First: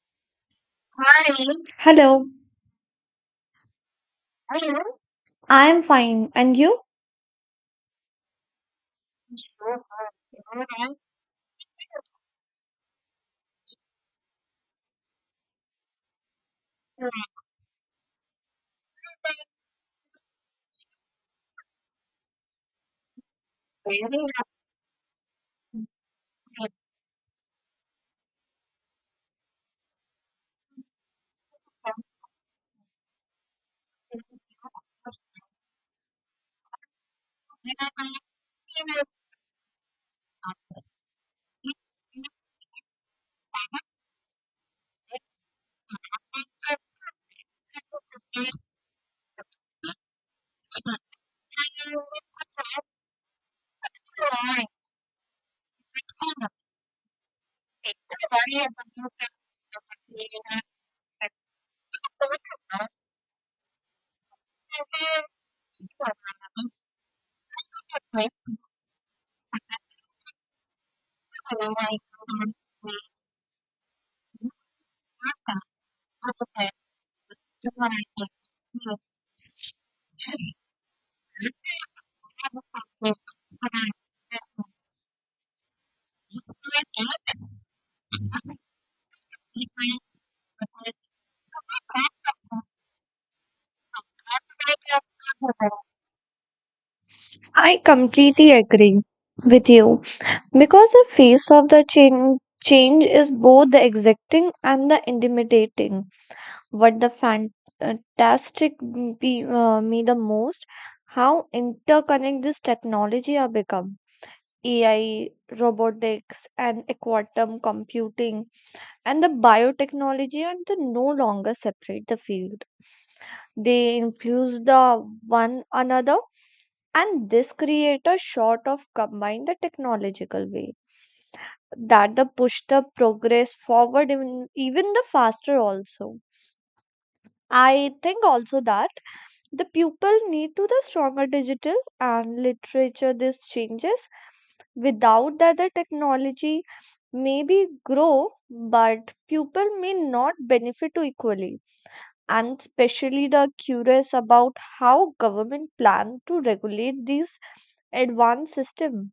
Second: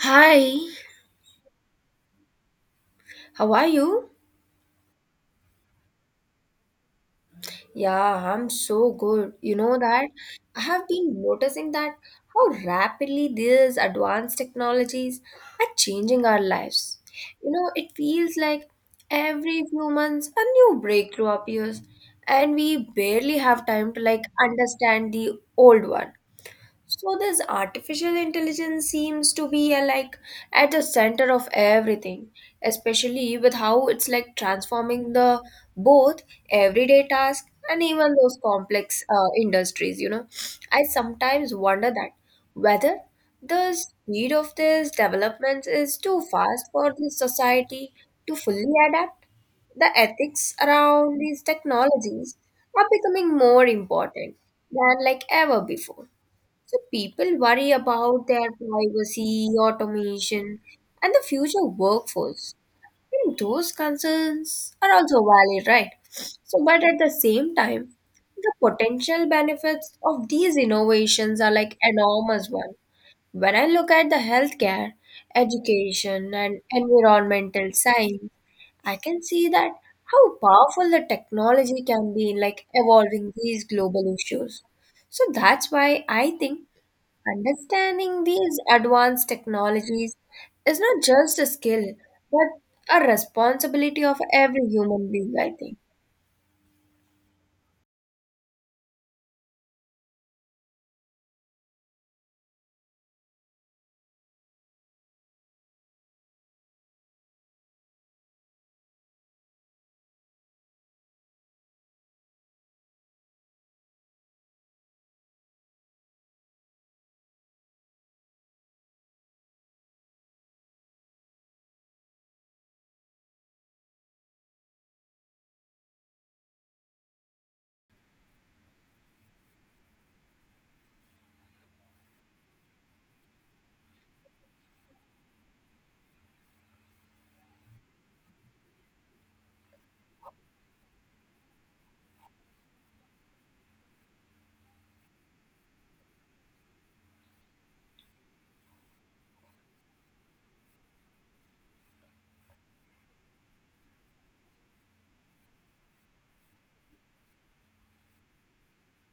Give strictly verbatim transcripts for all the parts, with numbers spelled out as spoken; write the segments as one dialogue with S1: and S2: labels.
S1: Hi,
S2: Hi. Hello,
S1: how are you?
S2: Hello. I'm fine. And
S1: Yeah, I'm so good. You know that I have been noticing that how rapidly these advanced technologies are changing our lives. You know, it feels like every few months a new breakthrough appears, and we barely have time to like understand the old one. So this artificial intelligence seems to be uh, like at the center of everything, especially with how it's like transforming the both everyday tasks and even those complex uh, industries, you know. I sometimes wonder that whether the speed of these developments is too fast for the society to fully adapt. The ethics around these technologies are becoming more important than like ever before. So people worry about their privacy, automation, and the future workforce. And those concerns are also valid, right? So, but at the same time, the potential benefits of these innovations are like enormous one. When I look at the healthcare, education, and environmental science, I can see that how powerful the
S2: you.
S1: technology can be in like evolving these global issues. So that's why I think understanding these advanced technologies is not just a skill, but a responsibility of every human being, I think.
S2: I completely agree with you because the face of the change change is both the exciting and the intimidating. What the fantastic be, uh, me the most, how interconnected this technology are become. A I, robotics, and quantum computing and the biotechnology and the no longer separate the field. They influence the one another, and this create a sort of combine the technological way that the push the progress forward even, even the faster. Also, I think also that the pupil need to the stronger digital and literature these changes. Without that, the technology maybe grow but pupil may not benefit to equally. I'm especially the curious about how government plan to regulate these advanced system.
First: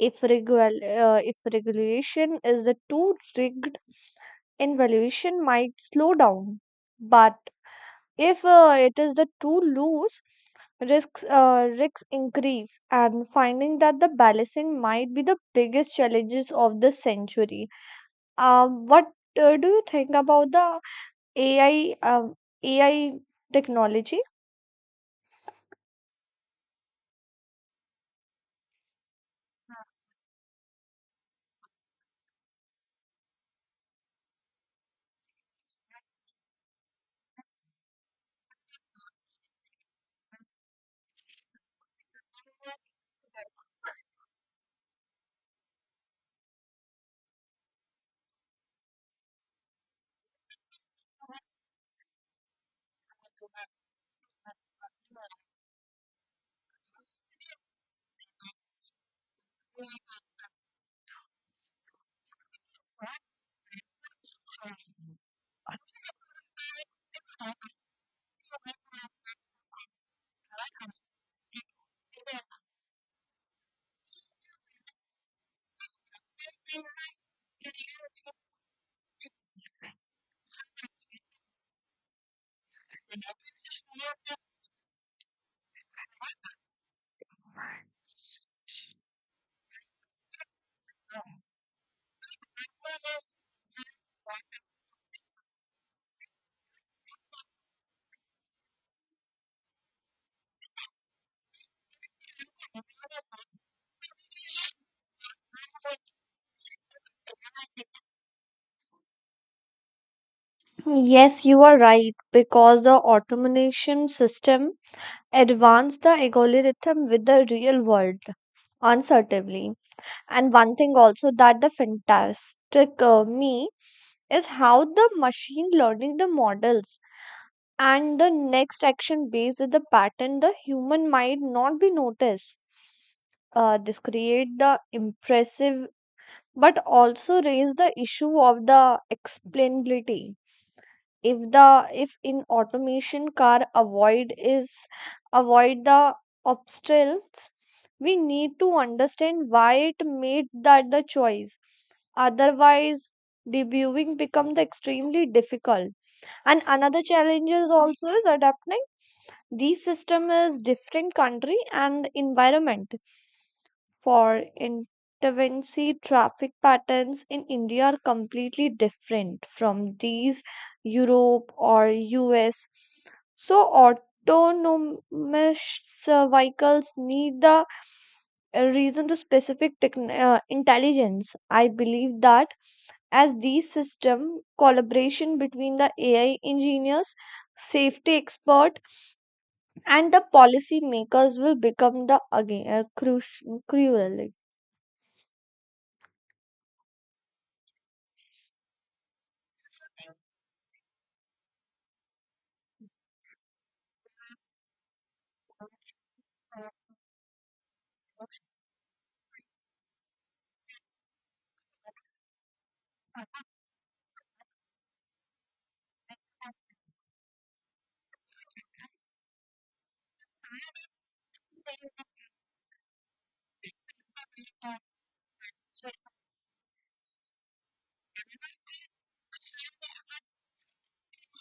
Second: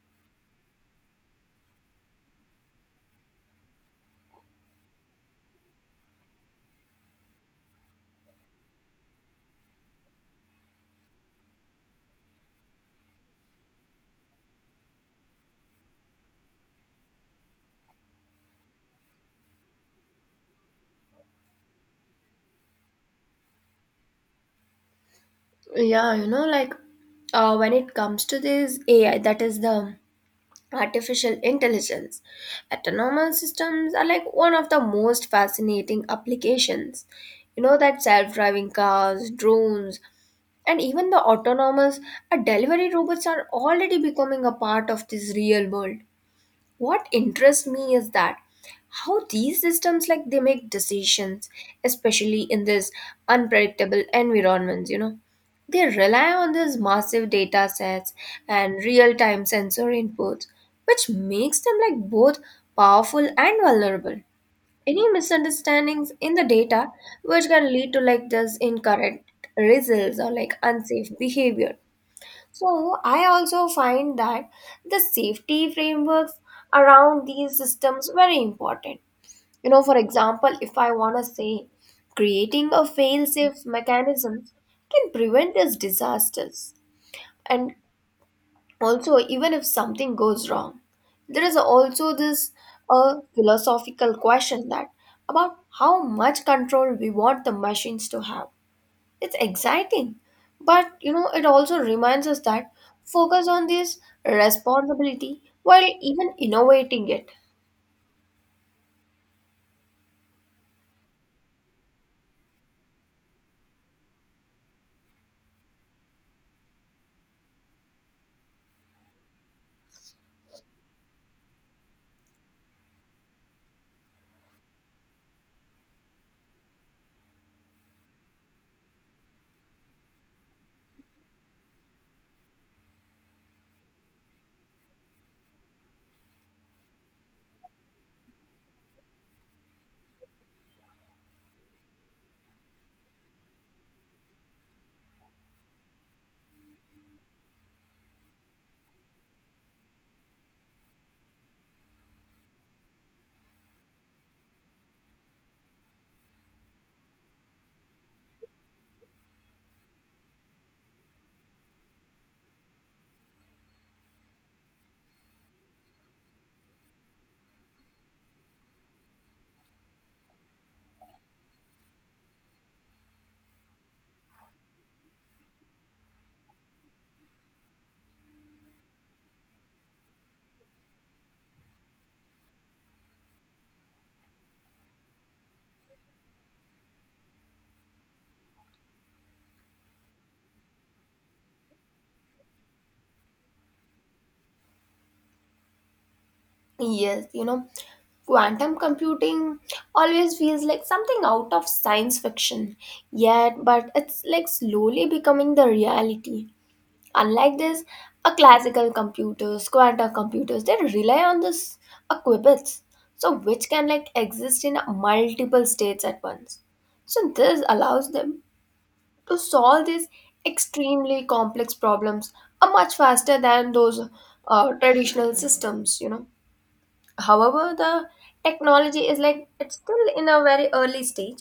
S2: If regul uh, if regulation is the too rigged, evaluation might slow down. But if uh, it is the too loose, risks uh, risks increase, and finding that the balancing might be the biggest challenges of the century. Um, what uh, do you think about the A I um, A I technology?
S1: Yeah, you know, like uh, when it comes to this A I, that is the artificial intelligence, autonomous systems are like one of the most fascinating applications. You know, that self driving cars, drones, and even the autonomous uh, delivery robots are already becoming a part of this real world. What interests me is that how these systems like they make decisions, especially in this unpredictable environments, you know. They rely on these massive data sets and real-time sensor inputs, which makes them like both powerful and vulnerable. Any misunderstandings in the data which can lead to like this incorrect results or like unsafe behavior. So I also find that the safety frameworks around these systems very important. You know, for example, if I want to say creating a fail-safe mechanism can prevent these disasters. And also, even if something goes wrong, there is also this uh, philosophical question that about how much control we want the machines to have. It's exciting, but you know, it also reminds us that focus on this responsibility while even innovating it.
S2: Yes, you are right because the automation system advanced the algorithm with the real world uncertainly. And one thing also that the fantastic uh, me is how the machine learning the models and the next action based on the pattern the human might not be noticed. Uh, this create the impressive but also raise the issue of the explainability. If the if in automation car avoid is avoid the obstacles, we need to understand why it made that the choice. Otherwise debugging becomes extremely difficult, and another challenge is also is adapting these system is different country and environment. For infancy, traffic patterns in India are completely different from these Europe or U S. So autonomous uh, vehicles need the uh, reason to specific techn- uh, intelligence. I believe that as these system collaboration between the A I engineers, safety expert, and the policy makers will become the again uh, crucial.
S1: Yes, you know, quantum computing always feels like something out of science fiction, yet, but it's like slowly becoming the reality. Unlike this, a classical computers, quantum computers, they rely on this a qubits, so which can like exist in multiple states at once. So this allows them to solve these extremely complex problems are much faster than those uh, traditional systems, you know. However, the technology is like it's still in a very early stage,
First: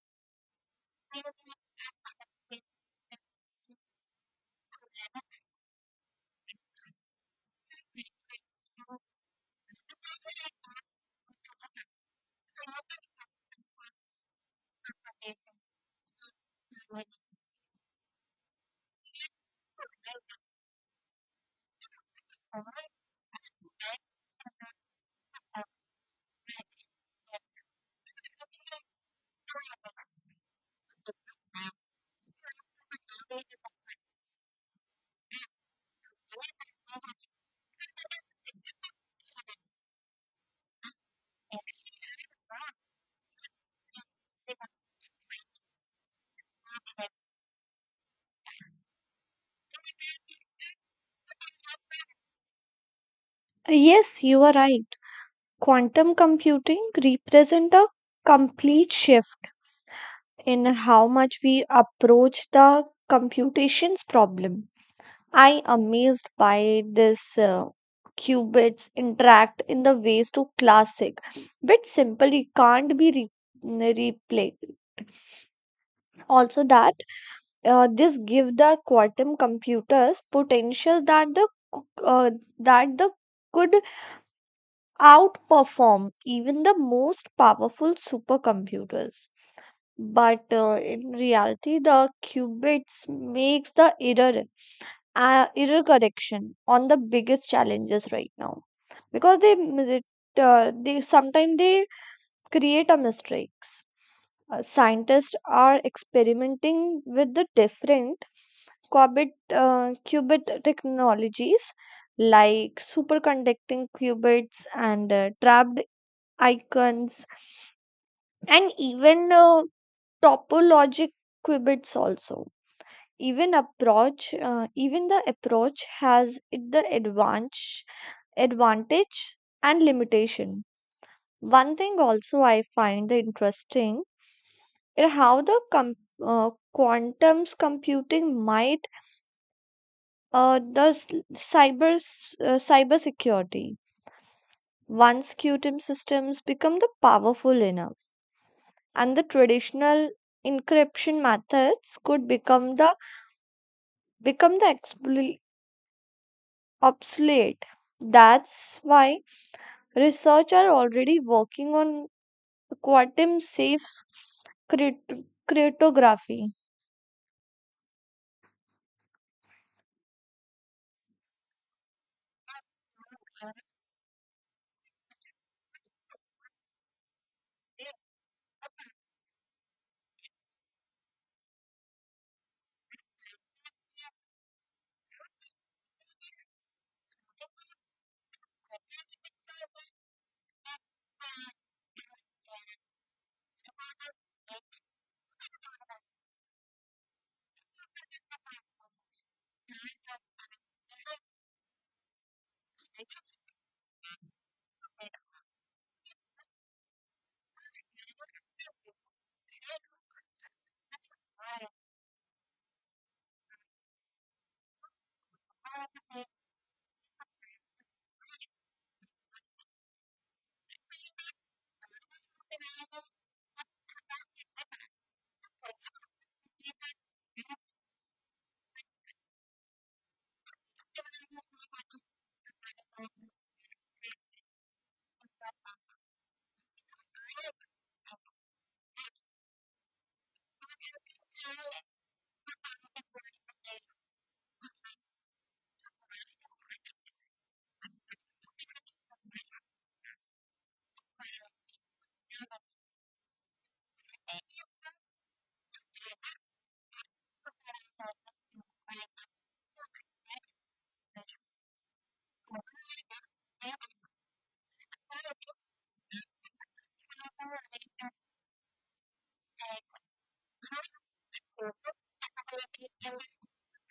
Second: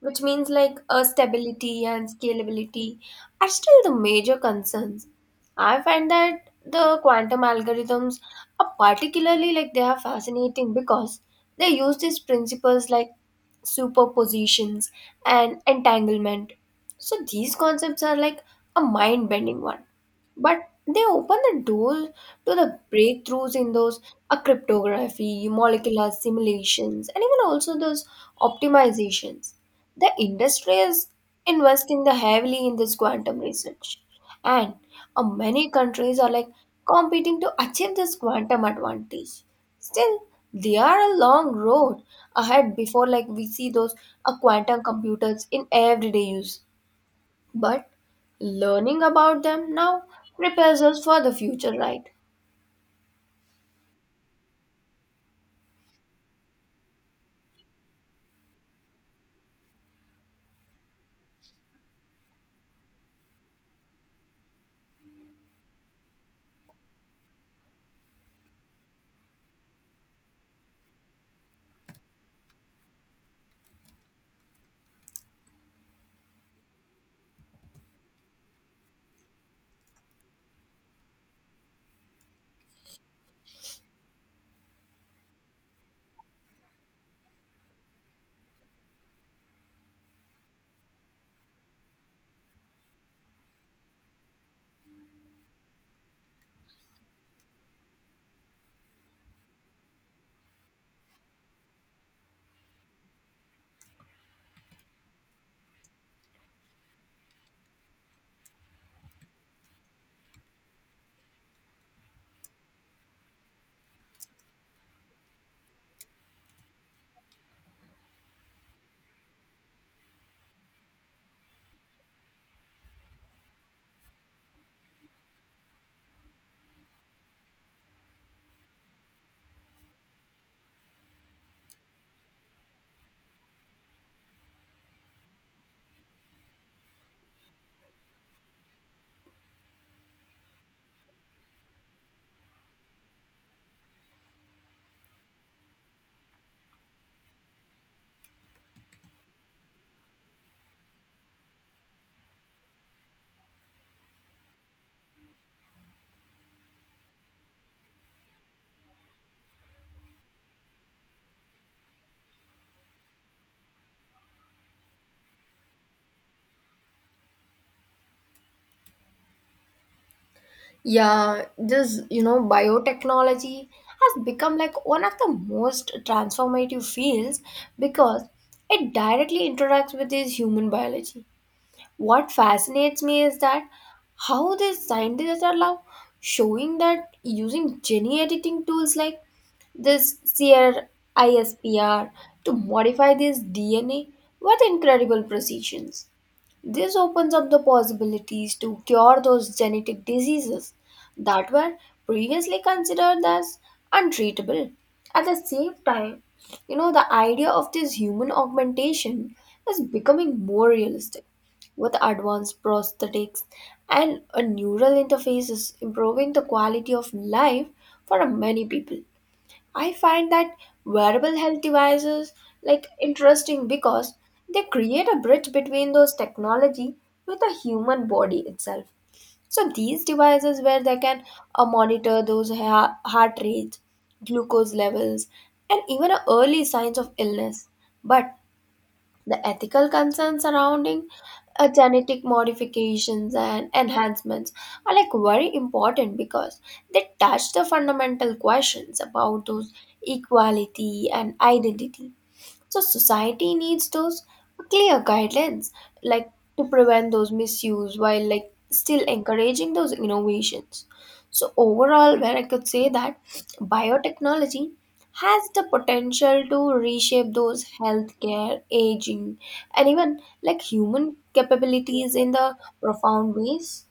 S1: which means like uh, stability and scalability are still the major concerns. I find that the quantum algorithms are particularly like they are fascinating because they use these principles like superpositions and entanglement. So these concepts are like a mind bending one, but they open the door to the breakthroughs in those uh, cryptography, molecular simulations, and even also those optimizations. The industry is investing the heavily in this quantum research, and uh, many countries are like competing to achieve this quantum advantage. Still, there are a long road ahead before like we see those uh, quantum computers in everyday use. But learning about them now prepares us for the future, right?
S2: Yes, you are right. Quantum computing represent a complete shift in how much we approach the computations problem. I amazed by this uh, qubits interact in the ways to classic, but simply can't be re- replaced. Also, that Uh, this give the quantum computers potential that the c- uh, that the could outperform even the most powerful supercomputers. But uh, in reality, the qubits makes the error uh, error correction on the biggest challenges right now because they mis- it, uh, they sometimes they create a mistakes. Uh, scientists are experimenting with the different qubit, uh, qubit technologies like superconducting qubits and uh, trapped icons, and even uh, topologic qubits also. Even approach uh, even the approach has it the advantage advantage and limitation. One thing also I find interesting is how the com- uh, quantum's computing might uh, the s- cyber s- uh, cyber security. Once quantum systems become the powerful enough, and the traditional encryption methods could become the become the expl- obsolete. That's why research are already working on quantum safe crypt- cryptography.
S1: Yeah, this, you know, biotechnology has become like one of the most transformative fields because it directly interacts with this human biology. What fascinates me is that how these scientists are now showing that using gene editing tools like this CRISPR to modify this D N A with incredible precision. This opens up the possibilities to cure those genetic diseases that were previously considered as untreatable. At the same time, you know, the idea of this human augmentation is becoming more realistic with advanced prosthetics and a neural interfaces improving the quality of life for many people. I find that wearable health devices like interesting because they create a bridge between those technology with the human body itself. So these devices where they can uh, monitor those ha- heart rates, glucose levels, and even uh, early signs of illness. But the ethical concerns surrounding uh, genetic modifications and enhancements are like very important because they touch the fundamental questions about those equality and identity. So society needs those clear guidelines, like to prevent those misuse while like still encouraging those innovations. So overall, where I could say that biotechnology has the potential to reshape those healthcare, aging, and even like human capabilities in the profound ways.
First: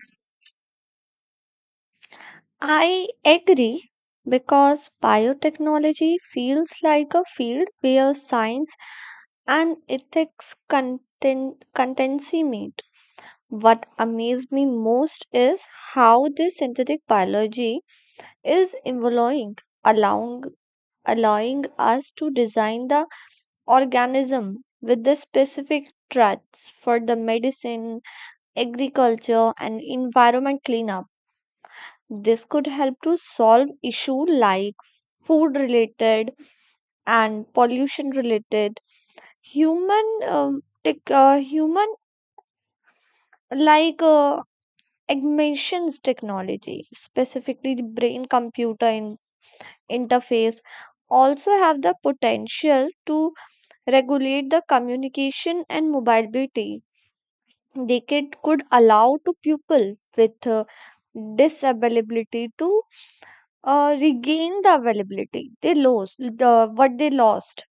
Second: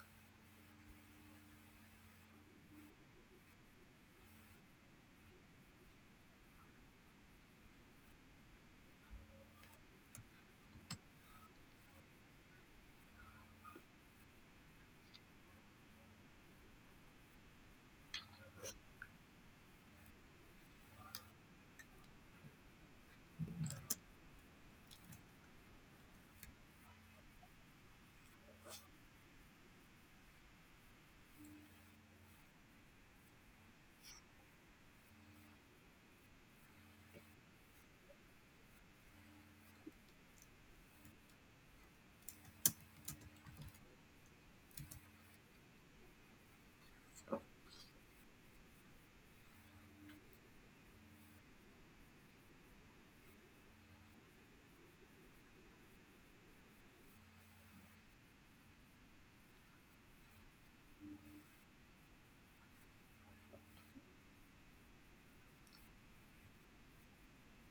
S2: I agree because biotechnology feels like a field where science and ethics content, contensimate. What amazed me most is how this synthetic biology is evolving, allowing, allowing us to design the organism with the specific threats for the medicine, agriculture, and environment cleanup. This could help to solve issue like food related and pollution related human um, tech, uh, human like uh, emissions technology, specifically the brain computer in- interface also have the potential to regulate the communication and mobility. They could, could allow to people with uh, disability to uh, regain the availability they lost the what they lost,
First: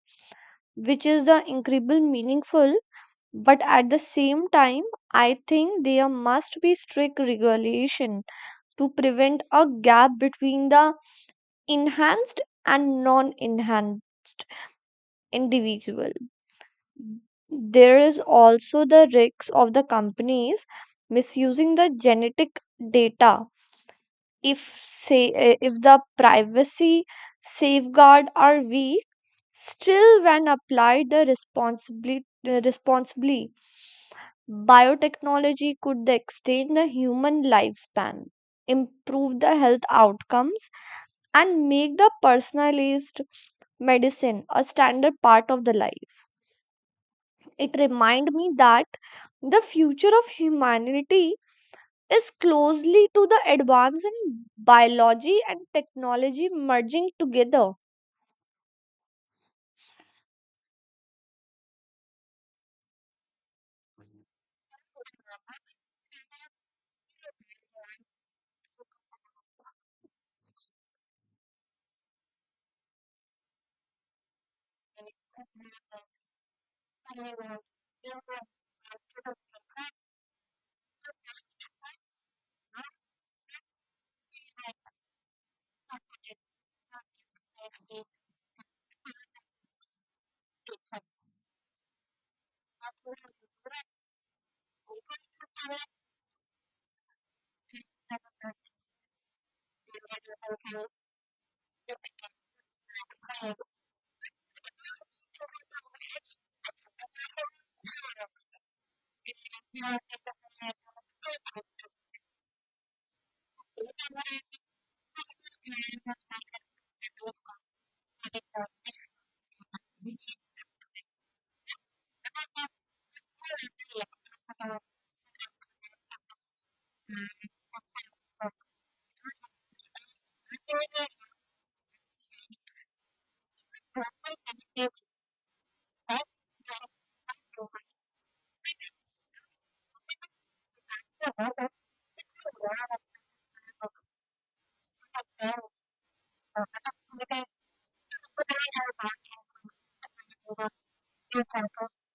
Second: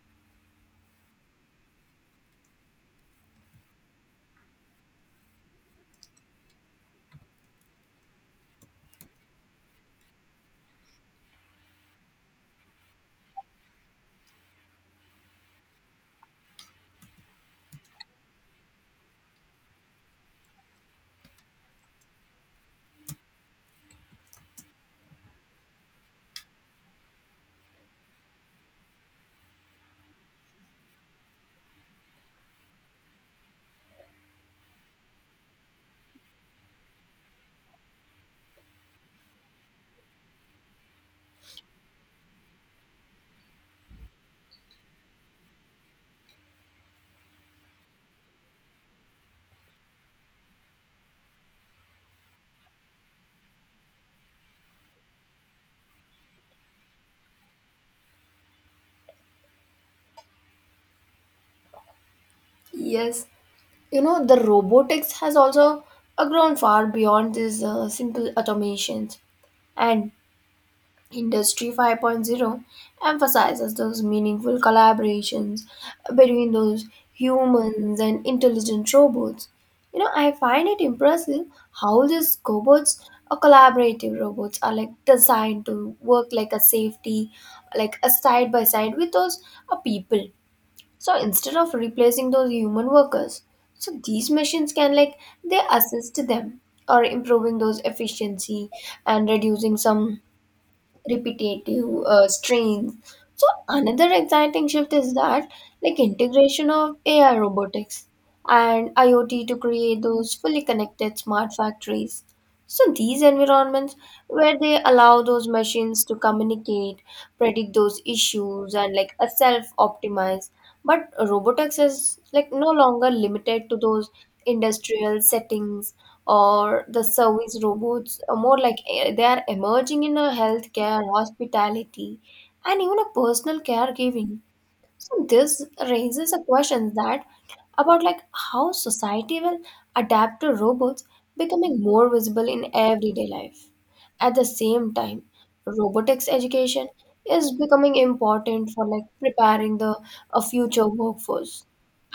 S2: which is the incredible meaningful. But at the same time, I think there must be strict regulation to prevent a gap between the enhanced and non enhanced individual. There is also the risks of the companies misusing the genetic data if say eh, if the privacy safeguard are weak. Still, when applied the responsibly the responsibly biotechnology could extend the human lifespan, improve the health outcomes, and make the personalized medicine a standard part of the life. It reminds me that the future of humanity is closely to the advance in biology and technology merging together.
S1: Yes, you know the robotics has also uh, grown far beyond these uh, simple automations, and Industry 5.0 emphasizes those meaningful collaborations between those humans and intelligent robots. You know, I find it impressive how these cobots or collaborative robots are like designed to work like a safety, like a side by side with those uh, people. So instead of replacing those human workers, so these machines can like they assist them or improving those efficiency and reducing some repetitive uh, strains. So another exciting shift is that like integration of A I, robotics, and IoT to create those fully connected smart factories. So these environments where they allow those machines to communicate, predict those issues and like a self optimize. But robotics is like no longer limited to those industrial settings or the service robots, uh, more like eh, they are emerging in a healthcare, hospitality, and even a personal caregiving. So this raises a question that about like how society will adapt to robots becoming more visible in everyday life. At the same time, robotics education is becoming important for like preparing the a future workforce.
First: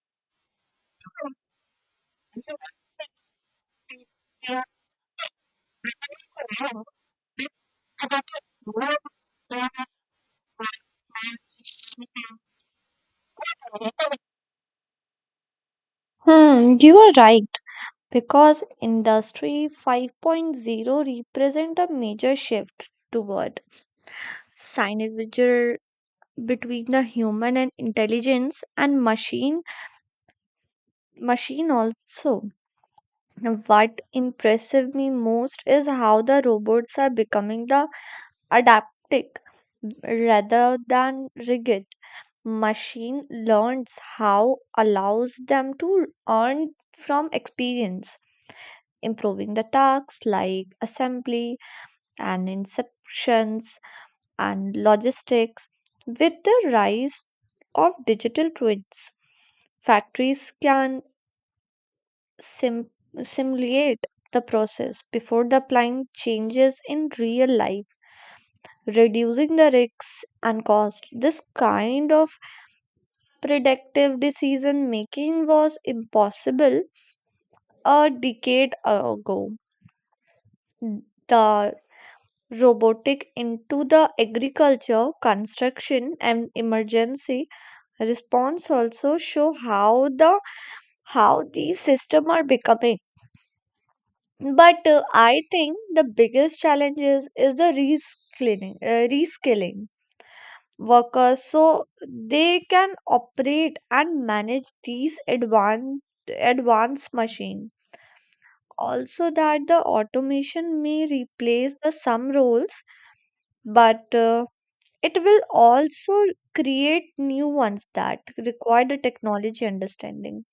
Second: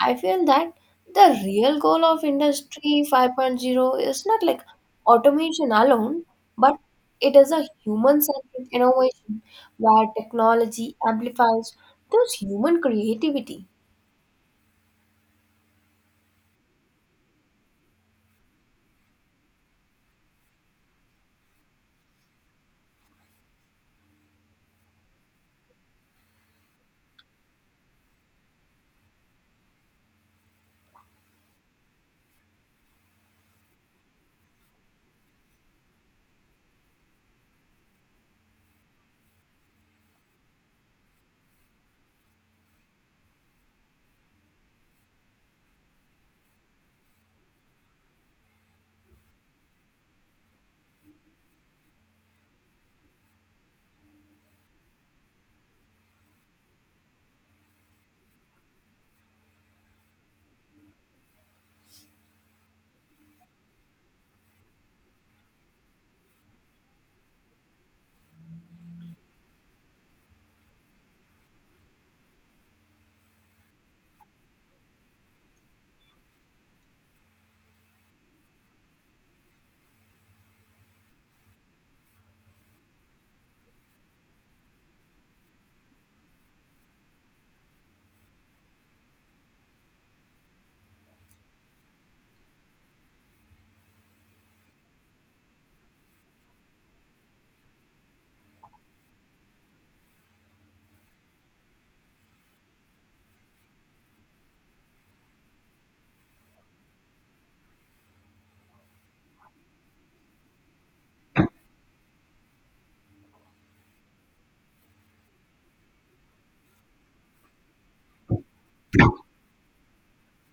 S1: I feel that the real goal of Industry 5.0 is not like automation alone, but it is a human-centered innovation where technology amplifies those human creativity.
S2: Hmm, you are right. Because industry Five Point Zero represent a major shift toward synergy between the human and intelligence and machine machine also. Now, what impressive me most is how the robots are becoming the adaptic rather than rigid. Machine learns how allows them to earn from experience, improving the tasks like assembly and inspections and logistics with the rise of digital twins. Factories can sim- simulate the process before the applying changes in real life, reducing the risks and cost. This kind of predictive decision making was impossible a decade ago. The robotic into the agriculture, construction and emergency response also show how the how these systems are becoming. But uh, I think the biggest challenge is, is the reskilling, uh, reskilling workers so they can operate and manage these advanced advanced machine. Also that the automation may replace the some roles, but uh, it will also create new ones that require the technology understanding.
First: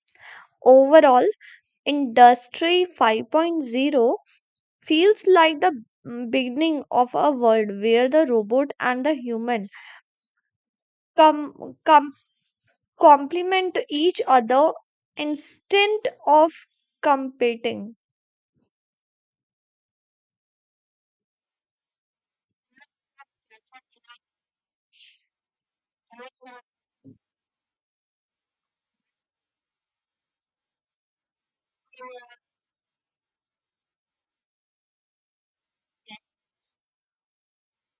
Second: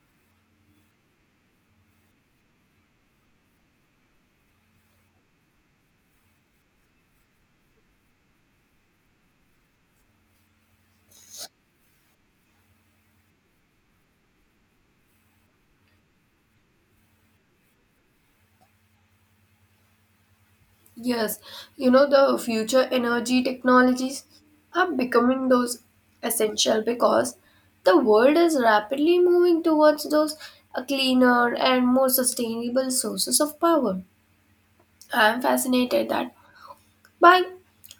S2: Overall industry Five Point Zero feels like the beginning of a world where the robot and the human come complement each other instead of competing.
S1: Yes, you know, the future energy technologies are becoming those essential because the world is rapidly moving towards those uh, cleaner and more sustainable sources of power. I am fascinated that by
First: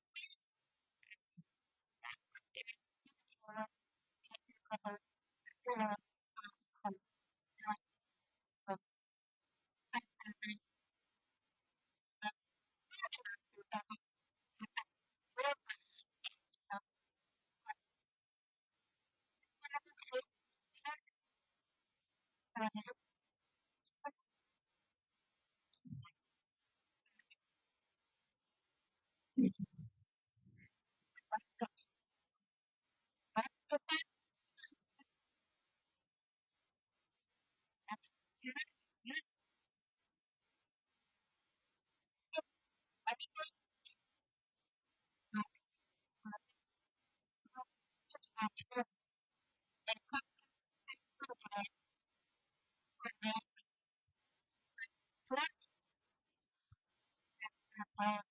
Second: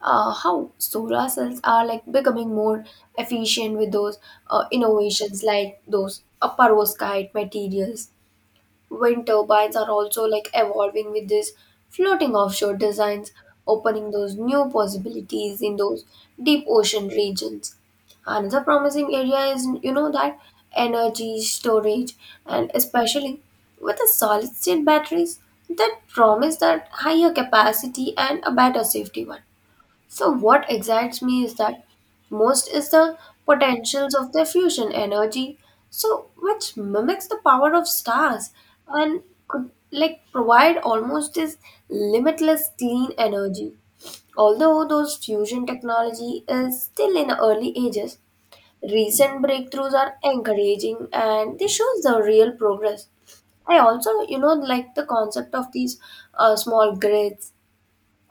S1: uh, how solar cells are like becoming more efficient with those uh, innovations like those uh, perovskite materials. Wind turbines are also like evolving with these floating offshore designs, opening those new possibilities in those deep ocean regions. Another promising area is, you know, that energy storage, and especially with the solid state batteries that promise that higher capacity and a better safety one. So what excites me is that most is the potentials of their fusion energy, so which mimics the power of stars and could like provide almost this limitless clean energy. Although those fusion technology is still in the early ages, recent breakthroughs are encouraging and they shows the real progress. I also, you know, like the concept of these uh, small grids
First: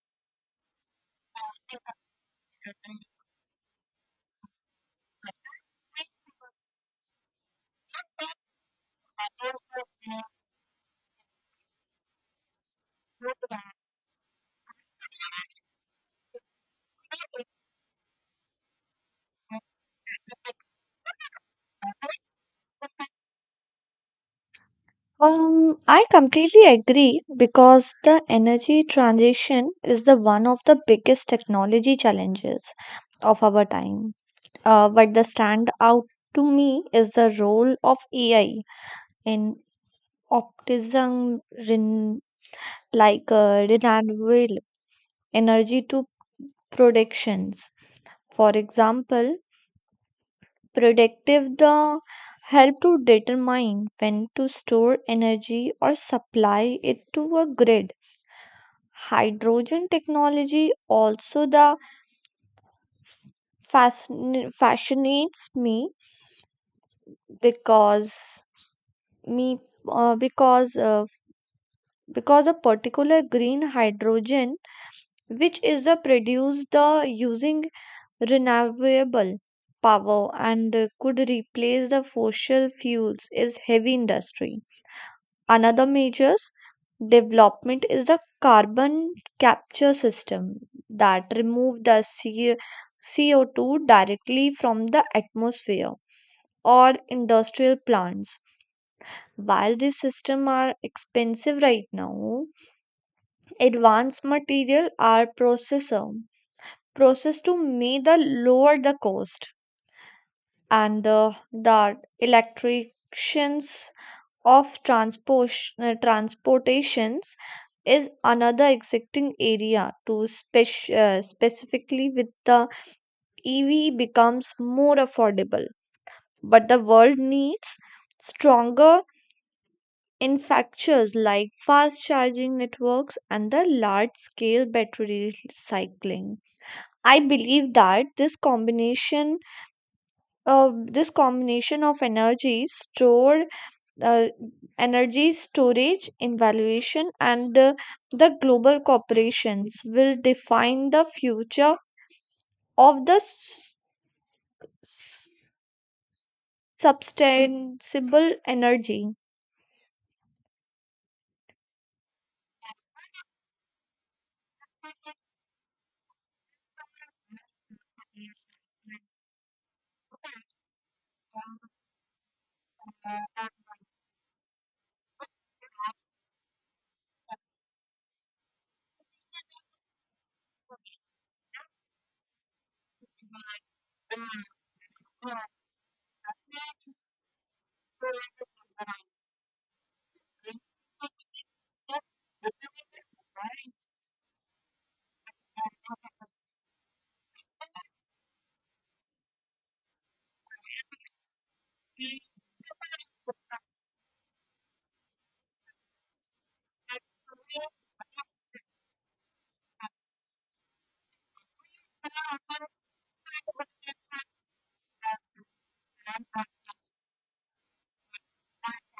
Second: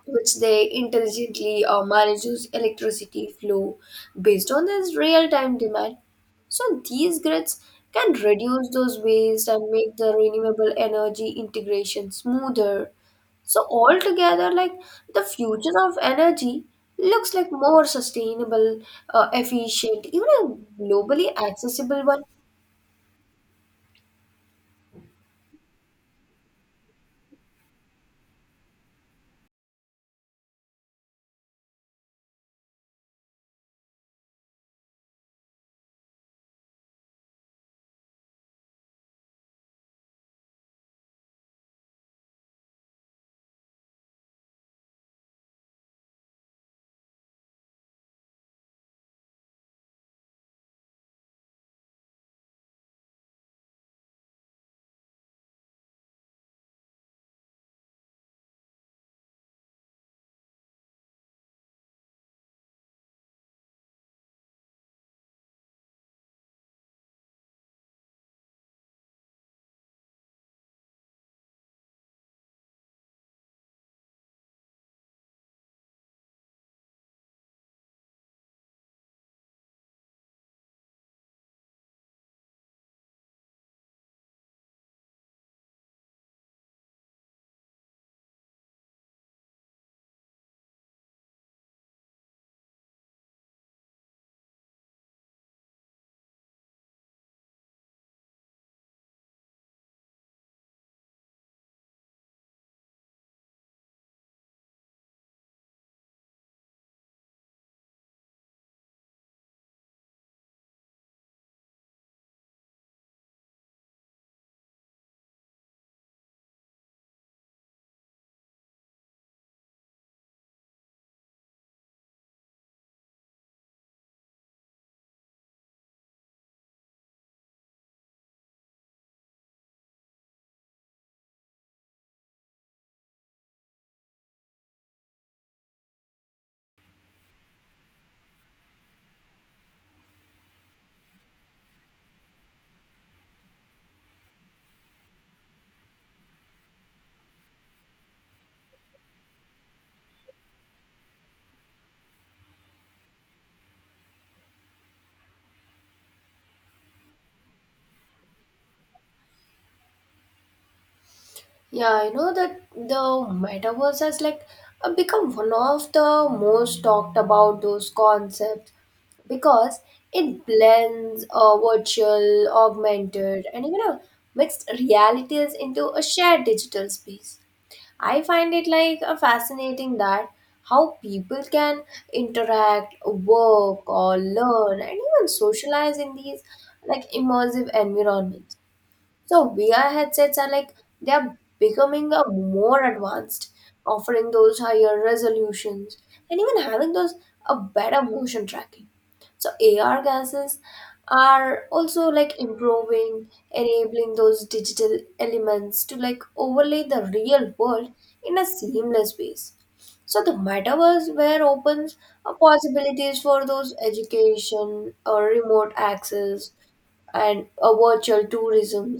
S1: which they intelligently uh, manages electricity flow based on this real-time demand. So these grids can reduce those waste and make the renewable energy integration smoother. So altogether, like the future of energy looks like more sustainable, uh, efficient, even a globally accessible one.
S2: Um, I completely agree because the energy transition is the one of the biggest technology challenges of our time. Uh, but the stand out to me is the role of A I in optimism, ren- like uh, renewable energy to productions. For example, predictive the help to determine when to store energy or supply it to a grid. Hydrogen technology also the fascin- fascinates me because me uh, because uh, because a particular green hydrogen, which is the produced the using renewable power, and uh, could replace the fossil fuels is heavy industry. Another major development is the carbon capture system that remove the C O- C O two directly from the atmosphere or industrial plants. While these systems are expensive right now, advanced material are processor processed to make the lower the cost, and uh, the electricians of transpos- uh, transportations is another exciting area to spec- uh, specifically with the E V becomes more affordable. But the world needs stronger infrastructures like fast charging networks and the large scale battery recycling. I believe that this combination of this combination of energy stored uh, energy storage evaluation, and uh, the global corporations will define the future of the s- s- sustainable energy.
S1: Yeah, you know that the metaverse has like uh, become one of the most talked about those concepts because it blends uh, virtual, augmented, and even uh, mixed realities into a shared digital space. I find it like a fascinating that how people can interact, work, or learn, and even socialize in these like immersive environments. So V R headsets are like they are becoming a more advanced, offering those higher resolutions and even having those a better motion tracking. So A R glasses are also like improving, enabling those digital elements to like overlay the real world in a seamless ways. So the metaverse where opens uh, possibilities for those education or remote access and a virtual tourism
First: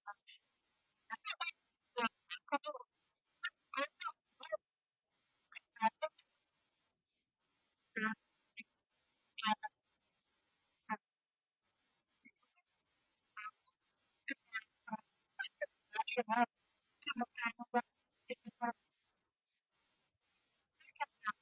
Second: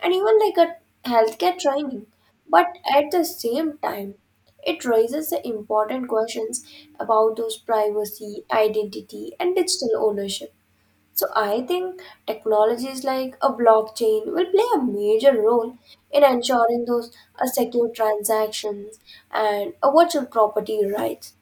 S1: and even like a healthcare training. But at the same time, it raises the important questions about those privacy, identity, and digital ownership. So I think technologies like a blockchain will play a major role in ensuring those a secure transactions and a virtual property rights.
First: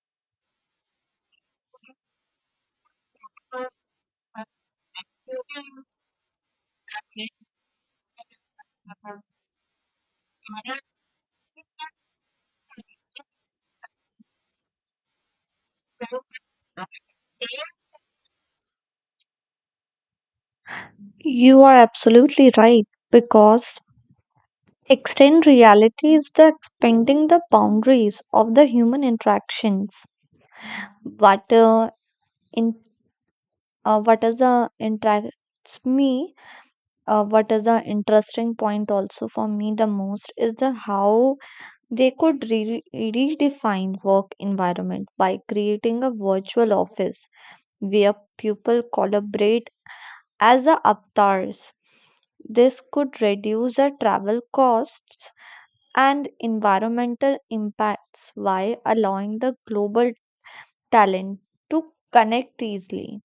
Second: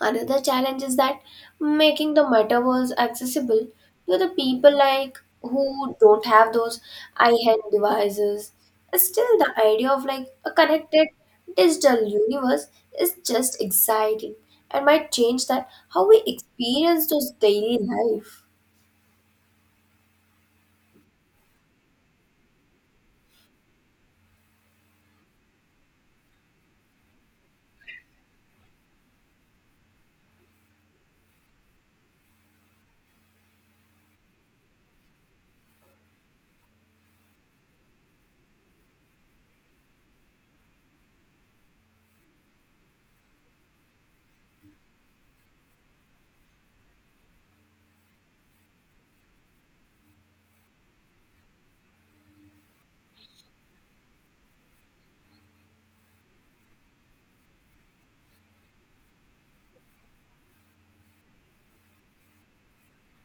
S1: Another challenge is that making the metaverse accessible to the people like who don't have those eye-hand devices. Still, the idea of like a connected digital universe is just exciting and might change that how we experience those daily life.
S2: You are absolutely right because extend reality is the expanding the boundaries of the human interactions. What uh, in uh, what is the interacts me uh, what is the interesting point also for me the most is the how they could re- redefine work environment by creating a virtual office where people collaborate as a avatars. This could reduce the travel costs and environmental impacts while allowing the global talent to connect easily.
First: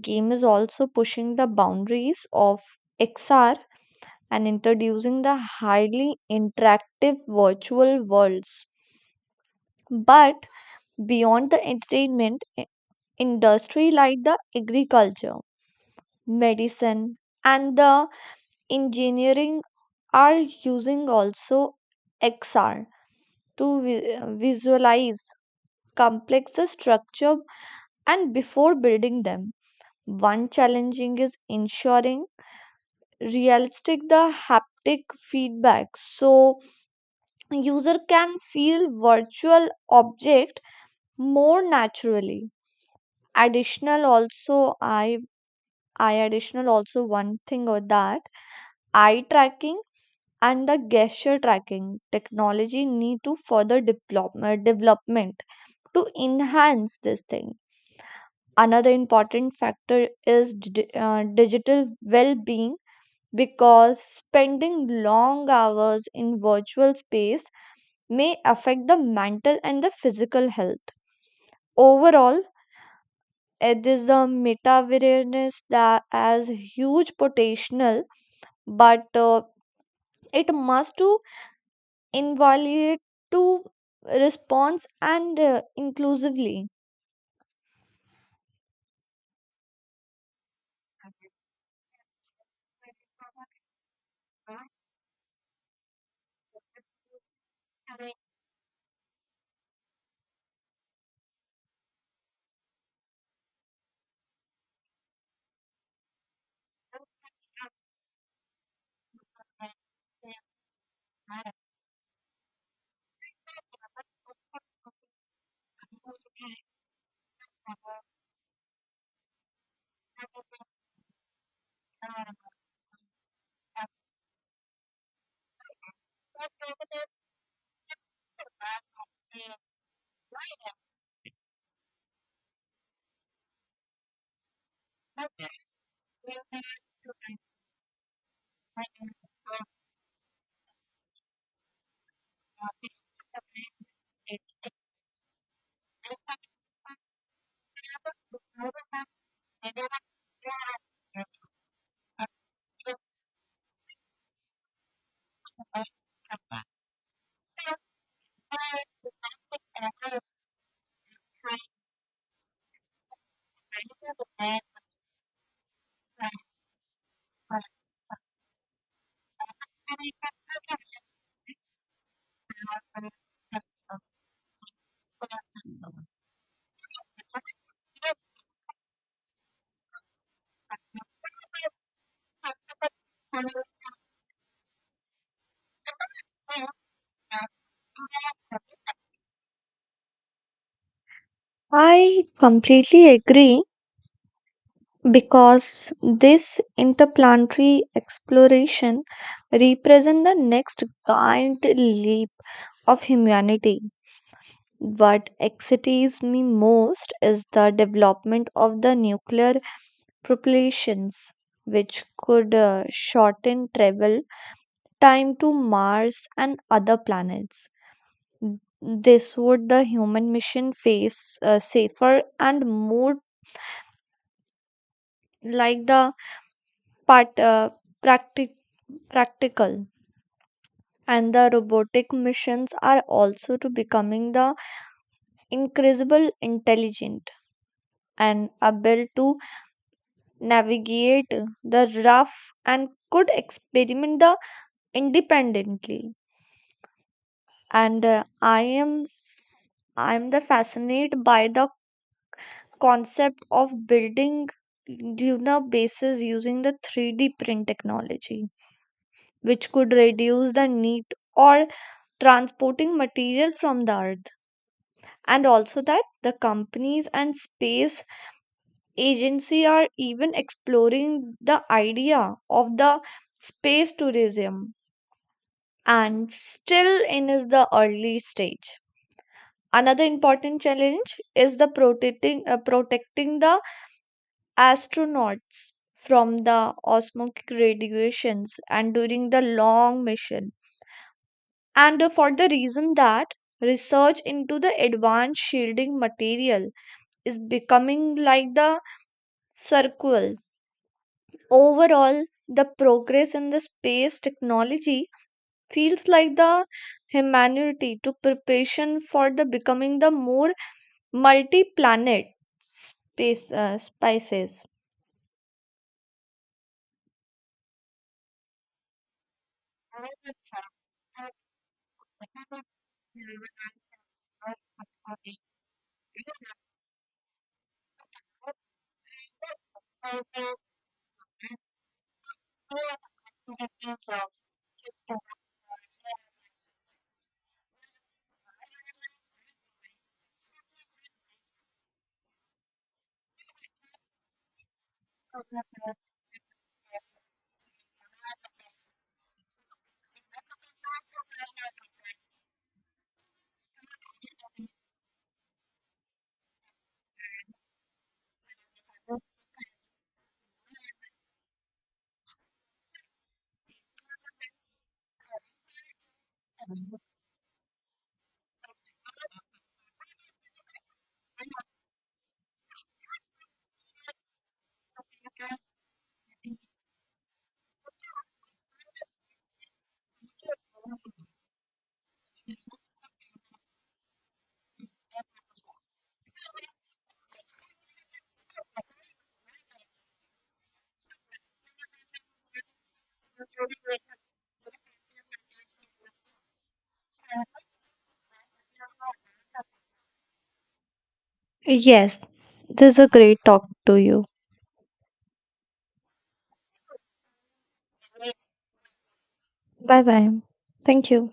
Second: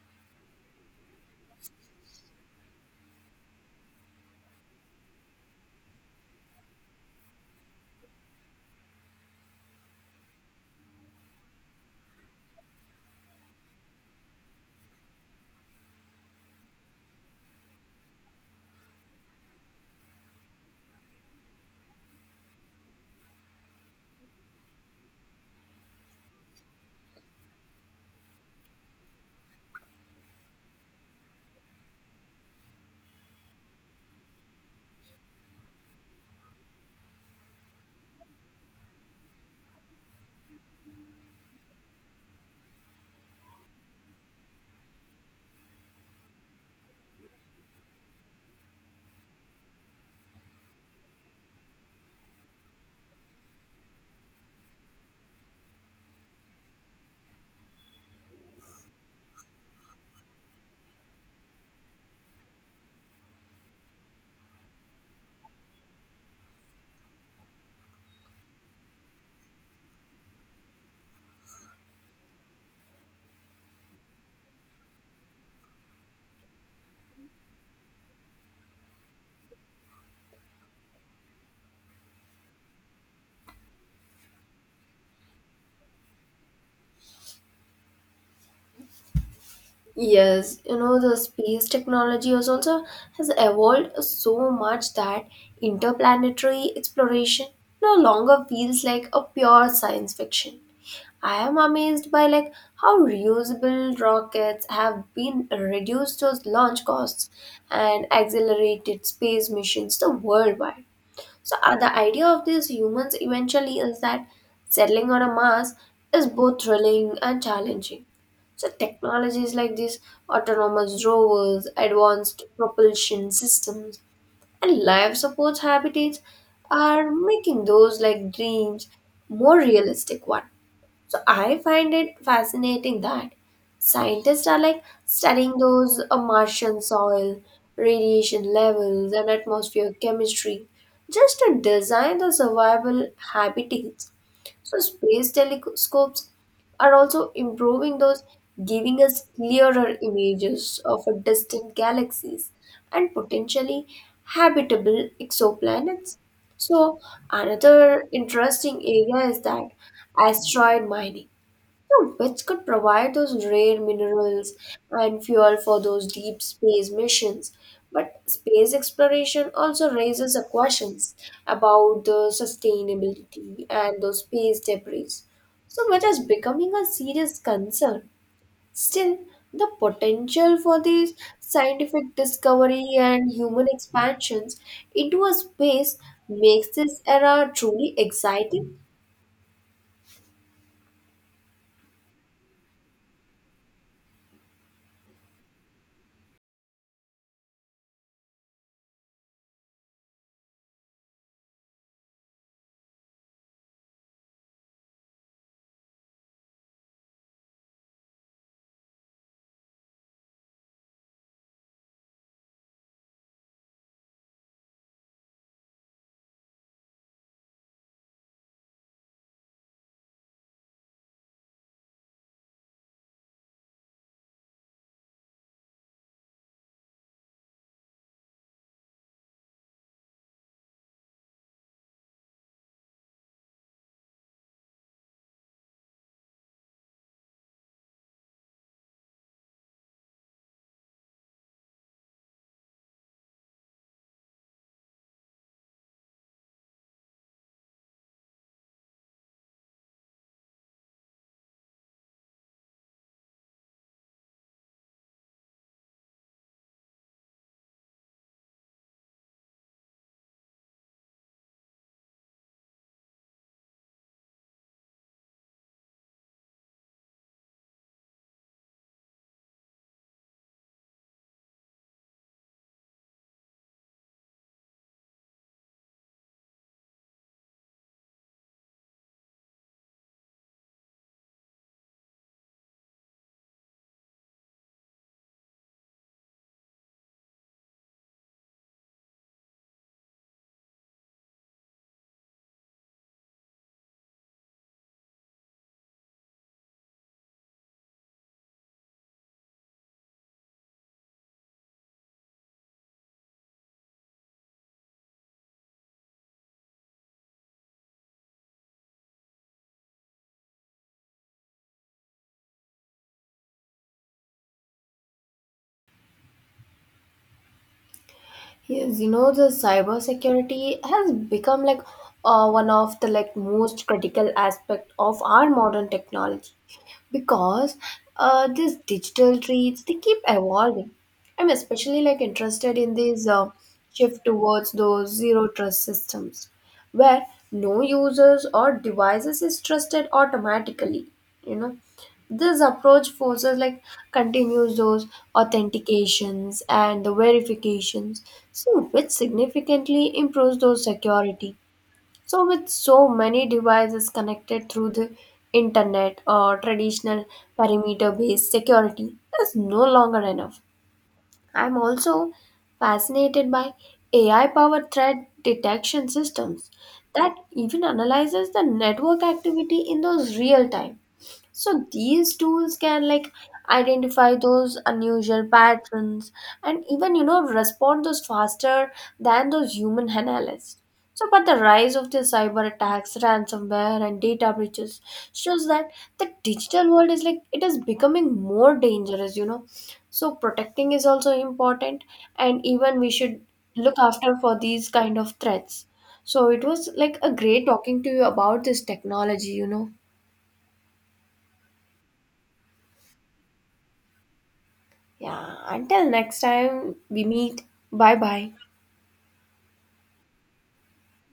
S2: Game is also pushing the boundaries of X R and introducing the highly interactive virtual worlds. But beyond the entertainment i- industry, like the agriculture, medicine, and the engineering are using also X R to vi- visualize complex structure and before building them. One challenging is ensuring realistic the haptic feedback so user can feel virtual object more naturally. Additional also i i additional also one thing or that eye tracking and the gesture tracking technology need to further develop, uh, development to enhance this thing. Another important factor is d- uh, digital well-being because spending long hours in virtual space may affect the mental and the physical health. Overall, it is the meta awareness that has huge potential, but uh, it must to evaluate to response and uh, inclusively.
S1: Yes, you know, the space technology has also has evolved so much that interplanetary exploration no longer feels like a pure science fiction. I am amazed by like how reusable rockets have been reduced to launch costs and accelerated space missions the worldwide. So uh, the idea of these humans eventually is that settling on a Mars is both thrilling and challenging. So technologies like these autonomous rovers, advanced propulsion systems, and life support habitats are making those like dreams more realistic one. So I find it fascinating that scientists are like studying those uh, Martian soil, radiation levels, and atmosphere chemistry just to design the survival habitats. So space telescopes are also improving those, giving us clearer images of our distant galaxies and potentially habitable exoplanets. So another interesting area is that asteroid mining, know, which could provide those rare minerals and fuel for those deep space missions. But space exploration also raises the questions about the sustainability and those space debris, so which is becoming a serious concern. Still, the potential for these scientific discovery and human expansions into a space makes this era truly exciting.
S2: I completely agree because this interplanetary exploration represent the next giant leap of humanity. What excites me most is the development of the nuclear propulsions, which could uh, shorten travel time to Mars and other planets. This would the human mission face uh, safer and more like the part, uh, practic- practical. And the robotic missions are also to becoming the incredible intelligent and able to navigate the rough and could experiment the independently. And uh, i am s- I am the fascinated by the concept of building lunar bases using the three d print technology, which could reduce the need or transporting material from the earth. And also that the companies and space agency are even exploring the idea of the space tourism and still in is the early stage. Another important challenge is the protecting uh, protecting the astronauts from the osmotic radiations and during the long mission. And uh, for the reason that research into the advanced shielding material is becoming like the circle. Overall, the progress in the space technology feels like the humanity to preparation for the becoming the more multi-planet space uh, spices.
S1: Yes, you know the cybersecurity has become like uh, one of the like most critical aspect of our modern technology because uh, these digital treats they keep evolving. I'm especially like interested in this uh, shift towards those zero trust systems where no users or devices is trusted automatically, you know. This approach forces like continues those authentications and the verifications, so which significantly improves those security. So with so many devices connected through the internet, or traditional perimeter based security is no longer enough. I'm also fascinated by A I powered threat detection systems that even analyzes the network activity in those real time. So these tools can like identify those unusual patterns and even, you know, respond those faster than those human analysts. So but the rise of the cyber attacks, ransomware, and data breaches shows that the digital world is like it is becoming more dangerous, you know. So protecting is also important and even we should look after for these kind of threats. So it was like a great talking to you about this technology, you know.
S2: Yes, this is a great talk to you.
S1: Yeah, until next time we meet. Bye bye.
S2: Bye bye. Thank you.